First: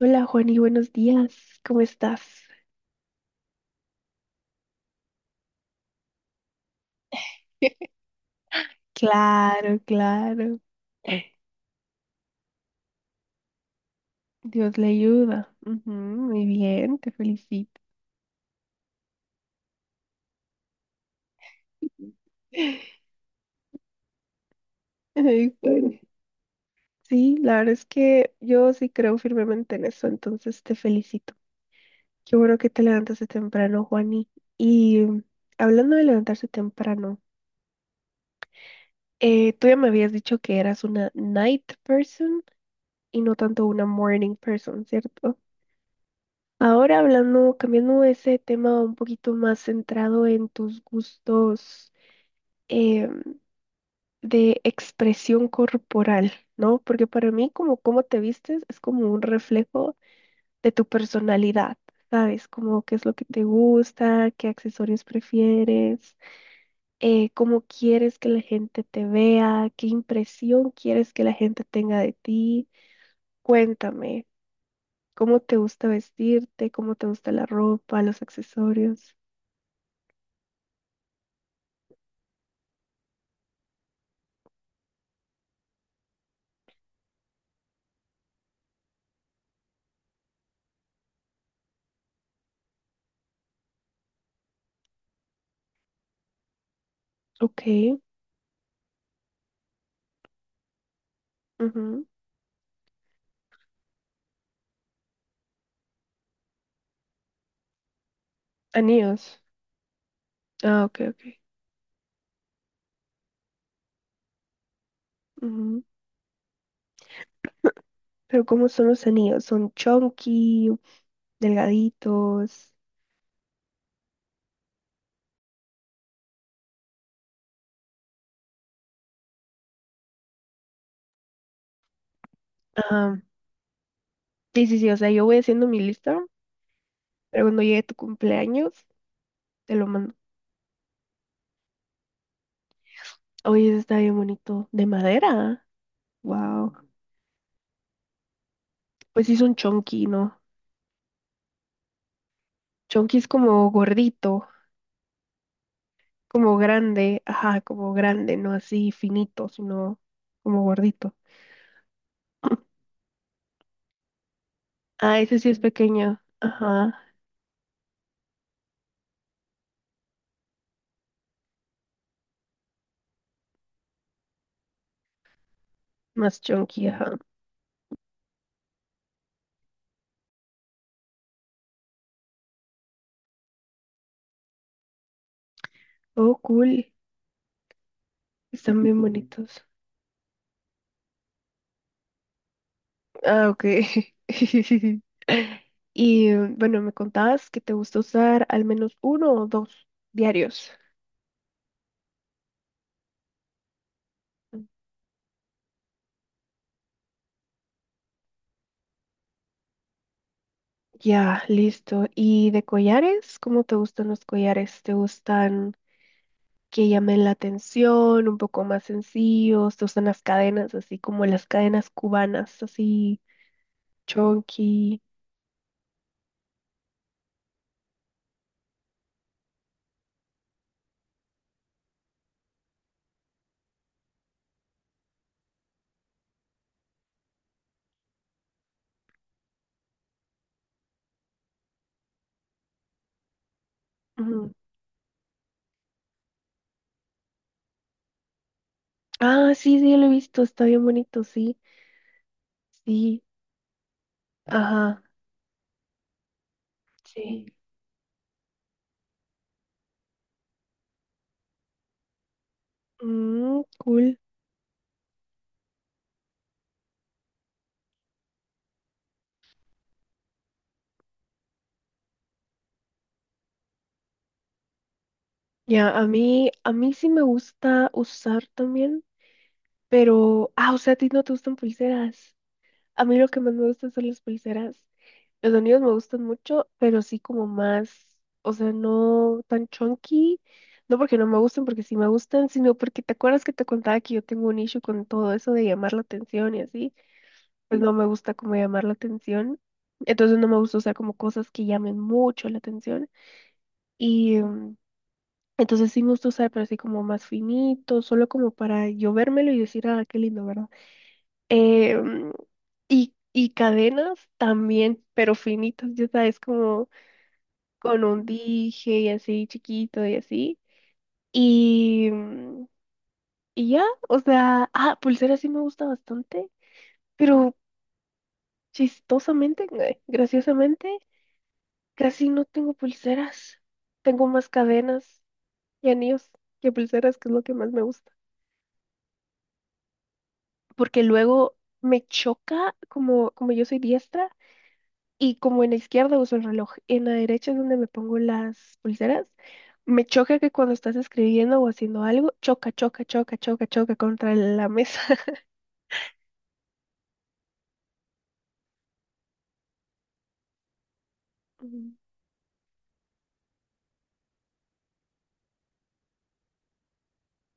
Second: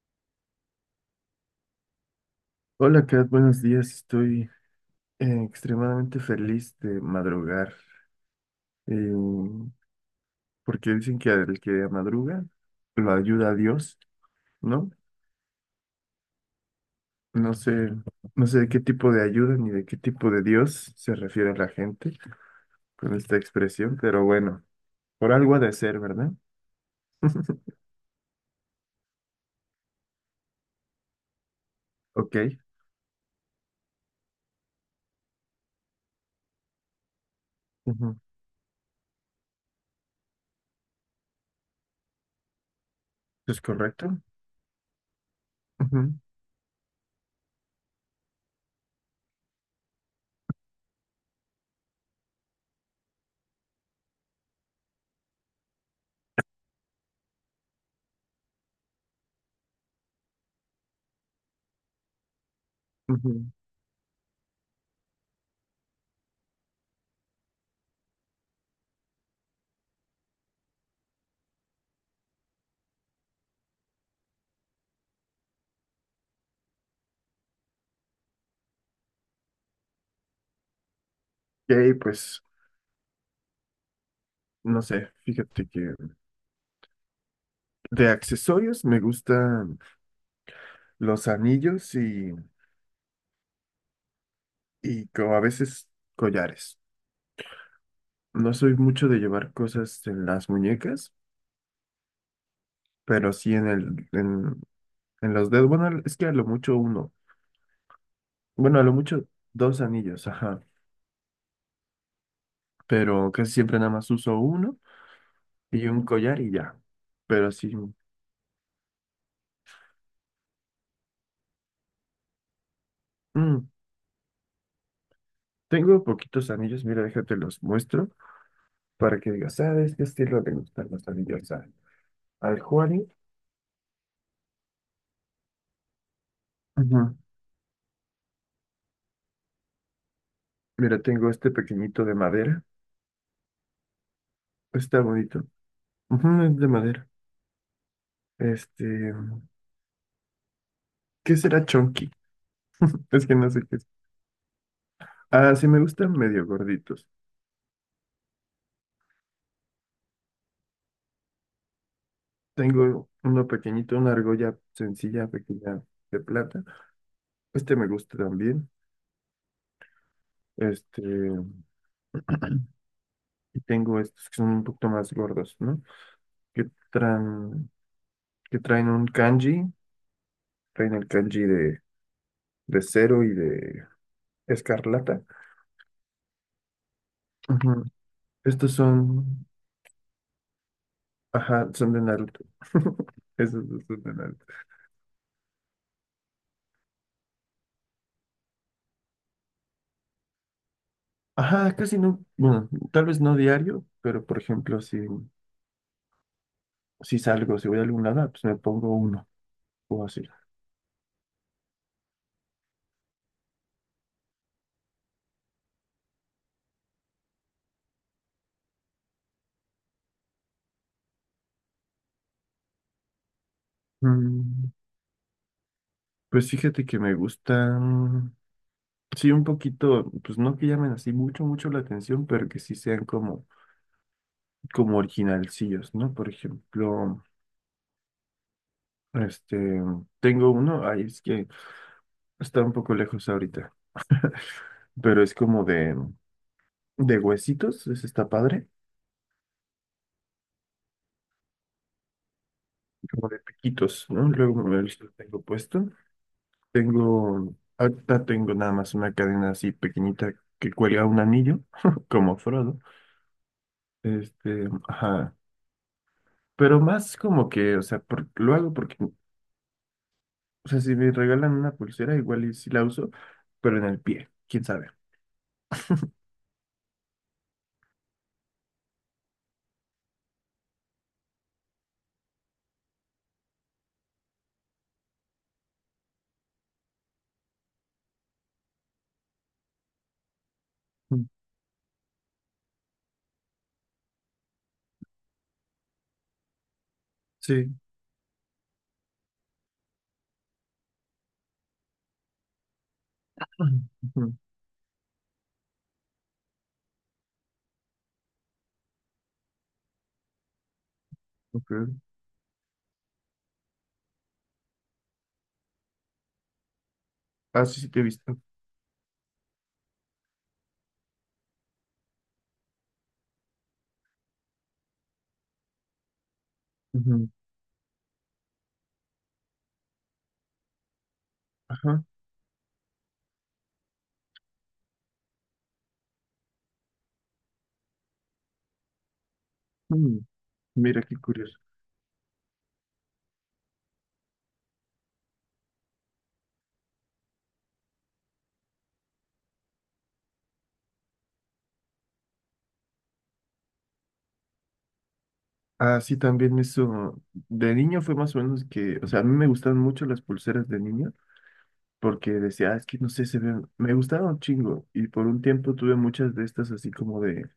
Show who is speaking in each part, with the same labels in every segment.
Speaker 1: Hola Juan y buenos días, ¿cómo estás?
Speaker 2: Hola Kat, buenos días. Estoy extremadamente feliz de madrugar, eh,
Speaker 1: Claro, claro.
Speaker 2: porque dicen que al que madruga lo ayuda a Dios,
Speaker 1: Dios le
Speaker 2: ¿no?
Speaker 1: ayuda. Ujú, muy bien, te
Speaker 2: No sé,
Speaker 1: felicito.
Speaker 2: no sé de qué tipo de ayuda ni de qué tipo de Dios se refiere la gente con esta expresión, pero bueno, por
Speaker 1: Ay,
Speaker 2: algo ha de
Speaker 1: Juan.
Speaker 2: ser, ¿verdad?
Speaker 1: Sí, la verdad es que yo sí creo firmemente en eso, entonces te felicito. Qué
Speaker 2: Ok,
Speaker 1: bueno que te levantaste temprano, Juani. Y hablando de levantarse temprano,
Speaker 2: ujú.
Speaker 1: tú ya me habías dicho que eras una night person y no
Speaker 2: ¿Es
Speaker 1: tanto una
Speaker 2: correcto?
Speaker 1: morning person, ¿cierto?
Speaker 2: Ujú,
Speaker 1: Ahora hablando, cambiando ese tema un poquito más centrado en tus gustos, eh, de expresión corporal, ¿no? Porque para mí como cómo te vistes es como un reflejo de tu personalidad, ¿sabes? Como qué es lo que te
Speaker 2: ujú.
Speaker 1: gusta, qué accesorios prefieres, cómo quieres que la gente te vea, qué impresión quieres que la gente tenga de ti. Cuéntame, ¿cómo te gusta vestirte? ¿Cómo te gusta la ropa, los accesorios?
Speaker 2: Ok, pues no sé, fíjate que de accesorios me gustan los anillos y como a veces collares.
Speaker 1: Ok.
Speaker 2: No soy mucho de llevar cosas en las muñecas,
Speaker 1: Ujú.
Speaker 2: pero sí en los dedos. Bueno, es que a lo mucho uno. Bueno, a lo mucho
Speaker 1: Anillos.
Speaker 2: dos anillos, ajá.
Speaker 1: Ah, ok, ok.
Speaker 2: Pero casi siempre nada más uso uno
Speaker 1: Ujú.
Speaker 2: y un collar y ya. Pero sí.
Speaker 1: Pero ¿cómo son los anillos? ¿Son chunky, delgaditos?
Speaker 2: mm, Tengo poquitos anillos, mira, déjate los muestro para que digas, ¿sabes qué estilo le gustan los anillos a- al Juani?
Speaker 1: Ah, sí, sí, sí. O sea, yo voy haciendo mi lista,
Speaker 2: Ujú.
Speaker 1: pero cuando llegue tu cumpleaños, te lo mando.
Speaker 2: Mira, tengo este pequeñito de madera.
Speaker 1: Oye, ese está bien bonito. De
Speaker 2: Está bonito.
Speaker 1: madera.
Speaker 2: Ujú, es de
Speaker 1: Wow.
Speaker 2: madera. Este.
Speaker 1: Pues sí, son chunky, ¿no?
Speaker 2: ¿Qué será chunky?
Speaker 1: Chonky es
Speaker 2: Es que no sé
Speaker 1: como
Speaker 2: qué es.
Speaker 1: gordito,
Speaker 2: Ah, sí, me gustan medio
Speaker 1: como
Speaker 2: gorditos.
Speaker 1: grande, ajá, como grande, no así finito, sino como gordito.
Speaker 2: Tengo uno pequeñito, una argolla
Speaker 1: Ah,
Speaker 2: sencilla,
Speaker 1: ese sí es
Speaker 2: pequeña de
Speaker 1: pequeño,
Speaker 2: plata.
Speaker 1: ajá,
Speaker 2: Este me gusta también. Este, y tengo estos que son un poquito más gordos, ¿no?
Speaker 1: más
Speaker 2: Que
Speaker 1: chonky, ajá.
Speaker 2: traen, que traen un kanji, traen el kanji de cero y de escarlata.
Speaker 1: Oh, cool,
Speaker 2: Ujú. Estos
Speaker 1: están bien
Speaker 2: son,
Speaker 1: bonitos.
Speaker 2: ajá, son de Naruto.
Speaker 1: Ah, ok.
Speaker 2: Esos dos son de Naruto.
Speaker 1: Y bueno, me contabas que te gusta usar al menos uno o dos diarios.
Speaker 2: Ajá, casi no, bueno, tal vez no diario, pero por ejemplo, si salgo, si voy a algún lado, pues me pongo uno o así.
Speaker 1: Ya, listo. ¿Y de collares? ¿Cómo te gustan los collares? ¿Te gustan que llamen la atención, un poco más sencillos, se usan las cadenas, así como las cadenas cubanas, así
Speaker 2: Mm,
Speaker 1: chonky?
Speaker 2: pues fíjate que me gustan, sí, un poquito, pues no que llamen así mucho, mucho la atención, pero que sí sean como, como originalcillos, ¿no? Por ejemplo, este, tengo uno, ahí es que está un poco lejos ahorita,
Speaker 1: Ujú.
Speaker 2: pero es como de huesitos, ese está padre,
Speaker 1: Ah, sí, sí, lo he visto, está bien bonito, sí, sí,
Speaker 2: como de piquitos, ¿no? Luego me lo
Speaker 1: ajá,
Speaker 2: tengo puesto.
Speaker 1: sí.
Speaker 2: Tengo, ahorita tengo nada más una cadena así pequeñita que cuelga un anillo, como Frodo.
Speaker 1: Mm, cool.
Speaker 2: Este, ajá. Pero más como que, o sea, por- lo hago porque, o sea, si me regalan una pulsera, igual y sí la uso, pero en el pie, quién sabe.
Speaker 1: Ya, a mí sí me gusta usar también, pero, ah, o sea, a ti no te gustan pulseras. A mí lo que más me gusta son las pulseras. Los sonidos me gustan mucho, pero sí como más, o sea, no tan chunky, no porque
Speaker 2: Mm.
Speaker 1: no me gusten, porque sí me gustan, sino porque te acuerdas que te contaba que yo tengo un issue con todo eso de llamar la atención y así,
Speaker 2: Sí.
Speaker 1: pues no me gusta como llamar la atención, entonces no me gusta usar como cosas que llamen mucho la atención
Speaker 2: Ujú,
Speaker 1: y entonces sí me gusta usar, pero así como más finito, solo como para yo vérmelo y decir, ah, qué lindo, ¿verdad?
Speaker 2: ok.
Speaker 1: Eh, mm, y cadenas también, pero finitas, ya sabes, como...
Speaker 2: Ah, sí, sí te he
Speaker 1: con un
Speaker 2: visto.
Speaker 1: dije y así chiquito y así. Y, y ya, o sea, ah, pulsera sí me gusta bastante,
Speaker 2: Ujú.
Speaker 1: pero chistosamente, graciosamente,
Speaker 2: Ajá.
Speaker 1: casi no tengo pulseras. Tengo más cadenas y anillos que pulseras, que es lo que más me gusta.
Speaker 2: Mm.
Speaker 1: Porque
Speaker 2: Mira qué
Speaker 1: luego
Speaker 2: curioso.
Speaker 1: me choca, como, como yo soy diestra. Y como en la izquierda uso el reloj, en la derecha es donde me pongo las pulseras. Me choca que cuando estás escribiendo o haciendo algo, choca, choca, choca, choca, choca contra la mesa.
Speaker 2: Ah, sí, también eso. De niño fue más o menos que, o sea, a mí me gustaban mucho las pulseras de niño,
Speaker 1: Mm.
Speaker 2: porque decía, "Ah, es que no sé, se ve, me gustaba un chingo." Y por un tiempo tuve muchas de estas así como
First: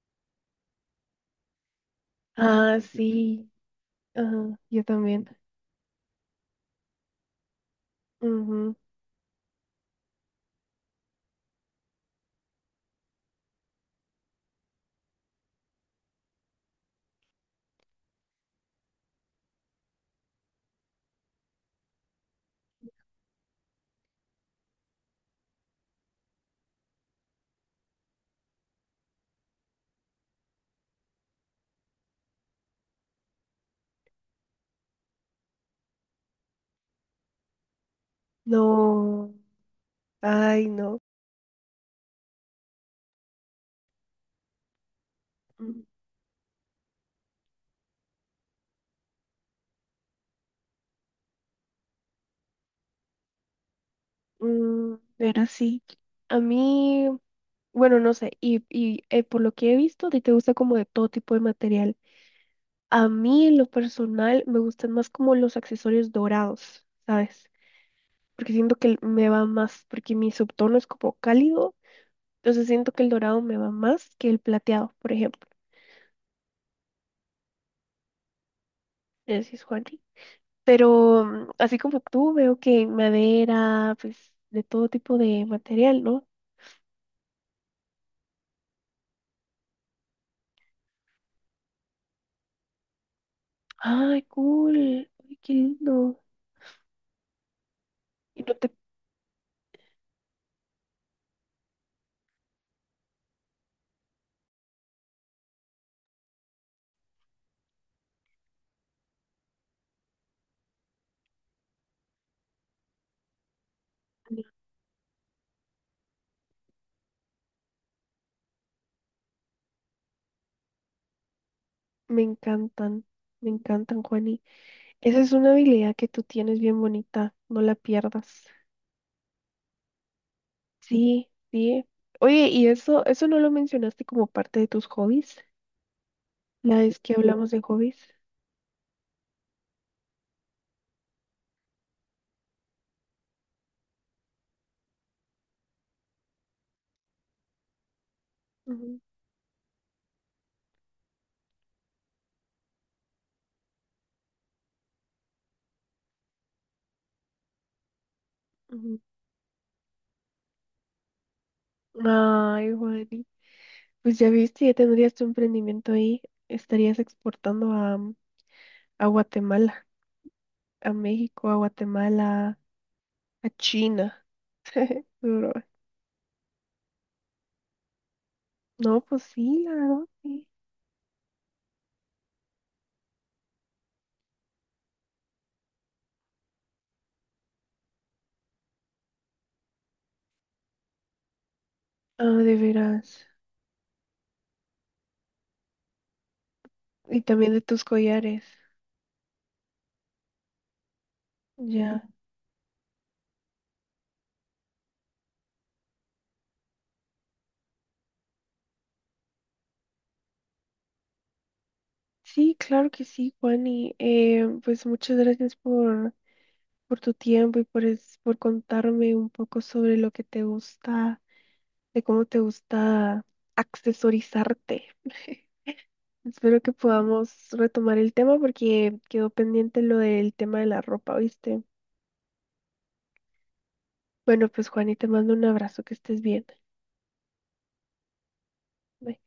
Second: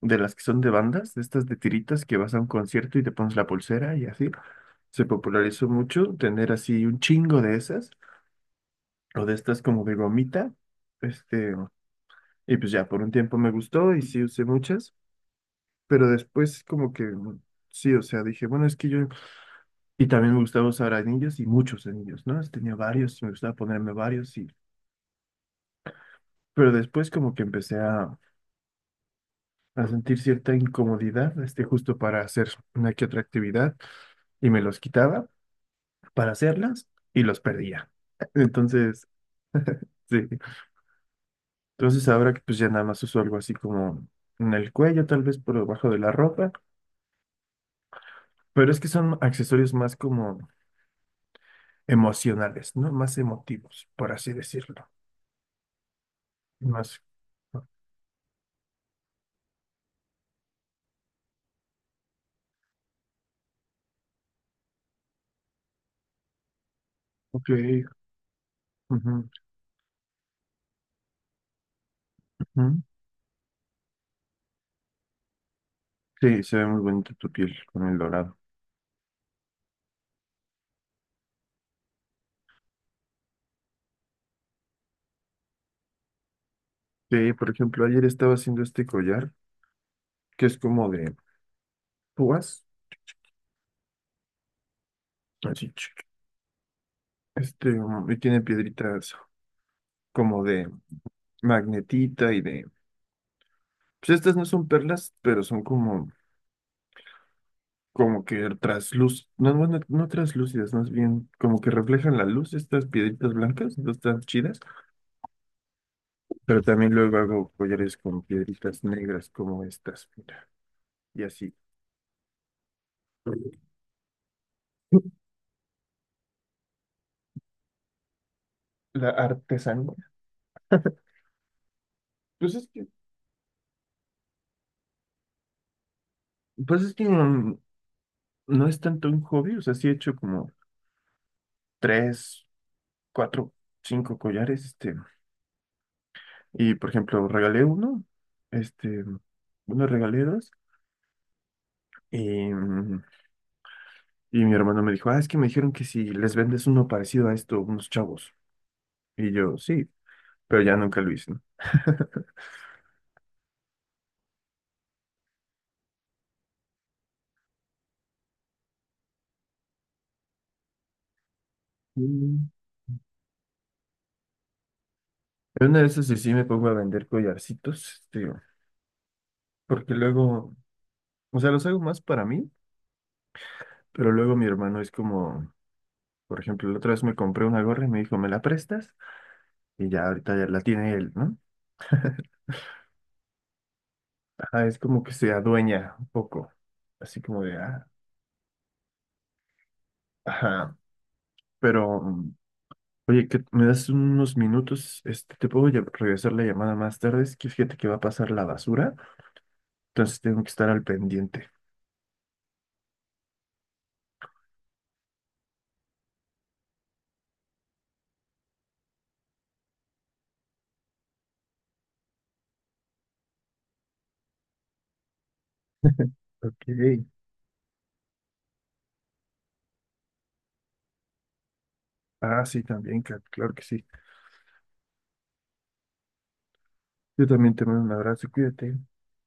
Speaker 2: de las que son de bandas, de estas de tiritas que vas a un
Speaker 1: Ah,
Speaker 2: concierto y te pones la
Speaker 1: sí.
Speaker 2: pulsera y así.
Speaker 1: Ajá, yo
Speaker 2: Se
Speaker 1: también.
Speaker 2: popularizó mucho tener así un chingo de esas,
Speaker 1: Ujú.
Speaker 2: o de estas como de gomita, este, y pues ya, por un tiempo me gustó y sí usé muchas, pero después como que... sí, o sea, dije, bueno, es que yo... Y también me gustaba usar anillos y muchos anillos, ¿no? Tenía varios, me gustaba ponerme varios y... Pero después como que a sentir cierta incomodidad, este, justo para hacer una que otra actividad, y me los quitaba para hacerlas y los perdía. Entonces,
Speaker 1: No.
Speaker 2: sí.
Speaker 1: Ay, no.
Speaker 2: Entonces ahora que pues ya nada más uso algo así como en el cuello, tal vez por
Speaker 1: Mm,
Speaker 2: debajo de la ropa, pero es que son accesorios más como emocionales, ¿no? Más emotivos, por así decirlo.
Speaker 1: pero sí. A
Speaker 2: Más.
Speaker 1: mí,
Speaker 2: Ah.
Speaker 1: bueno, no sé. Y por lo que he visto, a ti te gusta como de todo tipo de material. A mí, en lo personal, me gustan más como los accesorios dorados,
Speaker 2: Ok.
Speaker 1: ¿sabes? Porque siento que el- me
Speaker 2: Ujú,
Speaker 1: va más, porque mi subtono es como cálido, entonces
Speaker 2: ujú.
Speaker 1: siento que el dorado me va más que el plateado, por ejemplo,
Speaker 2: Sí, se ve muy bonito tu piel con el dorado.
Speaker 1: decís Juanri. Pero así como tú, veo que madera, pues de todo tipo de material, ¿no?
Speaker 2: Sí, por ejemplo, ayer estaba haciendo este collar que es como de púas.
Speaker 1: Ay, cool, ay, qué
Speaker 2: Así, chic.
Speaker 1: lindo.
Speaker 2: Este, y tiene
Speaker 1: Y no te,
Speaker 2: piedritas como de magnetita y de... Pues estas no son perlas, pero son como, como que trasluz... No, no, no, no translúcidas, más bien como que reflejan la luz, estas piedritas blancas, no están chidas. Pero también luego hago collares con piedritas negras como estas, mira. Y así.
Speaker 1: me encantan, me encantan, Juani. Esa es una habilidad que tú tienes bien bonita, no la pierdas.
Speaker 2: La artesanía.
Speaker 1: Sí, sí. Oye,
Speaker 2: Pues
Speaker 1: y
Speaker 2: es que,
Speaker 1: eso no lo mencionaste como parte de tus hobbies, la
Speaker 2: pues es
Speaker 1: vez
Speaker 2: que
Speaker 1: que hablamos
Speaker 2: no,
Speaker 1: de hobbies.
Speaker 2: no es tanto un hobby, o sea, sí he hecho como tres, cuatro, cinco collares, este... Y, por ejemplo, regalé uno,
Speaker 1: Ujú,
Speaker 2: este, bueno, regalé dos. Y, y mi hermano me dijo, ah, es que me dijeron que si les vendes uno parecido a esto, unos chavos.
Speaker 1: ujú.
Speaker 2: Y yo, sí, pero ya nunca lo hice, ¿no?
Speaker 1: Ay, Juani, pues ya viste, ya tendrías tu emprendimiento ahí, estarías exportando a, a Guatemala, a México, a
Speaker 2: Mm.
Speaker 1: Guatemala, a China. Pero,
Speaker 2: En una de esas sí, sí me pongo a vender collarcitos, tío,
Speaker 1: no, pues sí, la
Speaker 2: porque
Speaker 1: verdad, sí.
Speaker 2: luego, o sea, los hago más para mí, pero luego mi hermano es como, por ejemplo, la otra vez me compré una gorra y me dijo, ¿me la prestas? Y ya ahorita ya la tiene él, ¿no?
Speaker 1: Ah, de veras.
Speaker 2: Ajá, es como que se adueña un poco, así
Speaker 1: Y
Speaker 2: como
Speaker 1: también
Speaker 2: de,
Speaker 1: de tus
Speaker 2: ah,
Speaker 1: collares.
Speaker 2: ajá. Pero,
Speaker 1: Ya.
Speaker 2: oye, que me das unos minutos, este, te puedo lle- regresar la llamada más tarde, es que fíjate que va a pasar la basura, entonces tengo que estar al pendiente.
Speaker 1: Sí, claro que sí, Juani. Pues muchas gracias por tu tiempo y por, es- por contarme un poco sobre lo que te gusta, de cómo te gusta accesorizarte. Espero
Speaker 2: Ok.
Speaker 1: que podamos retomar el tema porque quedó pendiente lo del tema de la ropa, ¿viste?
Speaker 2: Ah, sí, también, ca- claro que sí.
Speaker 1: Bueno, pues Juani, te mando un abrazo, que estés bien.
Speaker 2: Yo también te mando un abrazo, cuídate.
Speaker 1: Bye.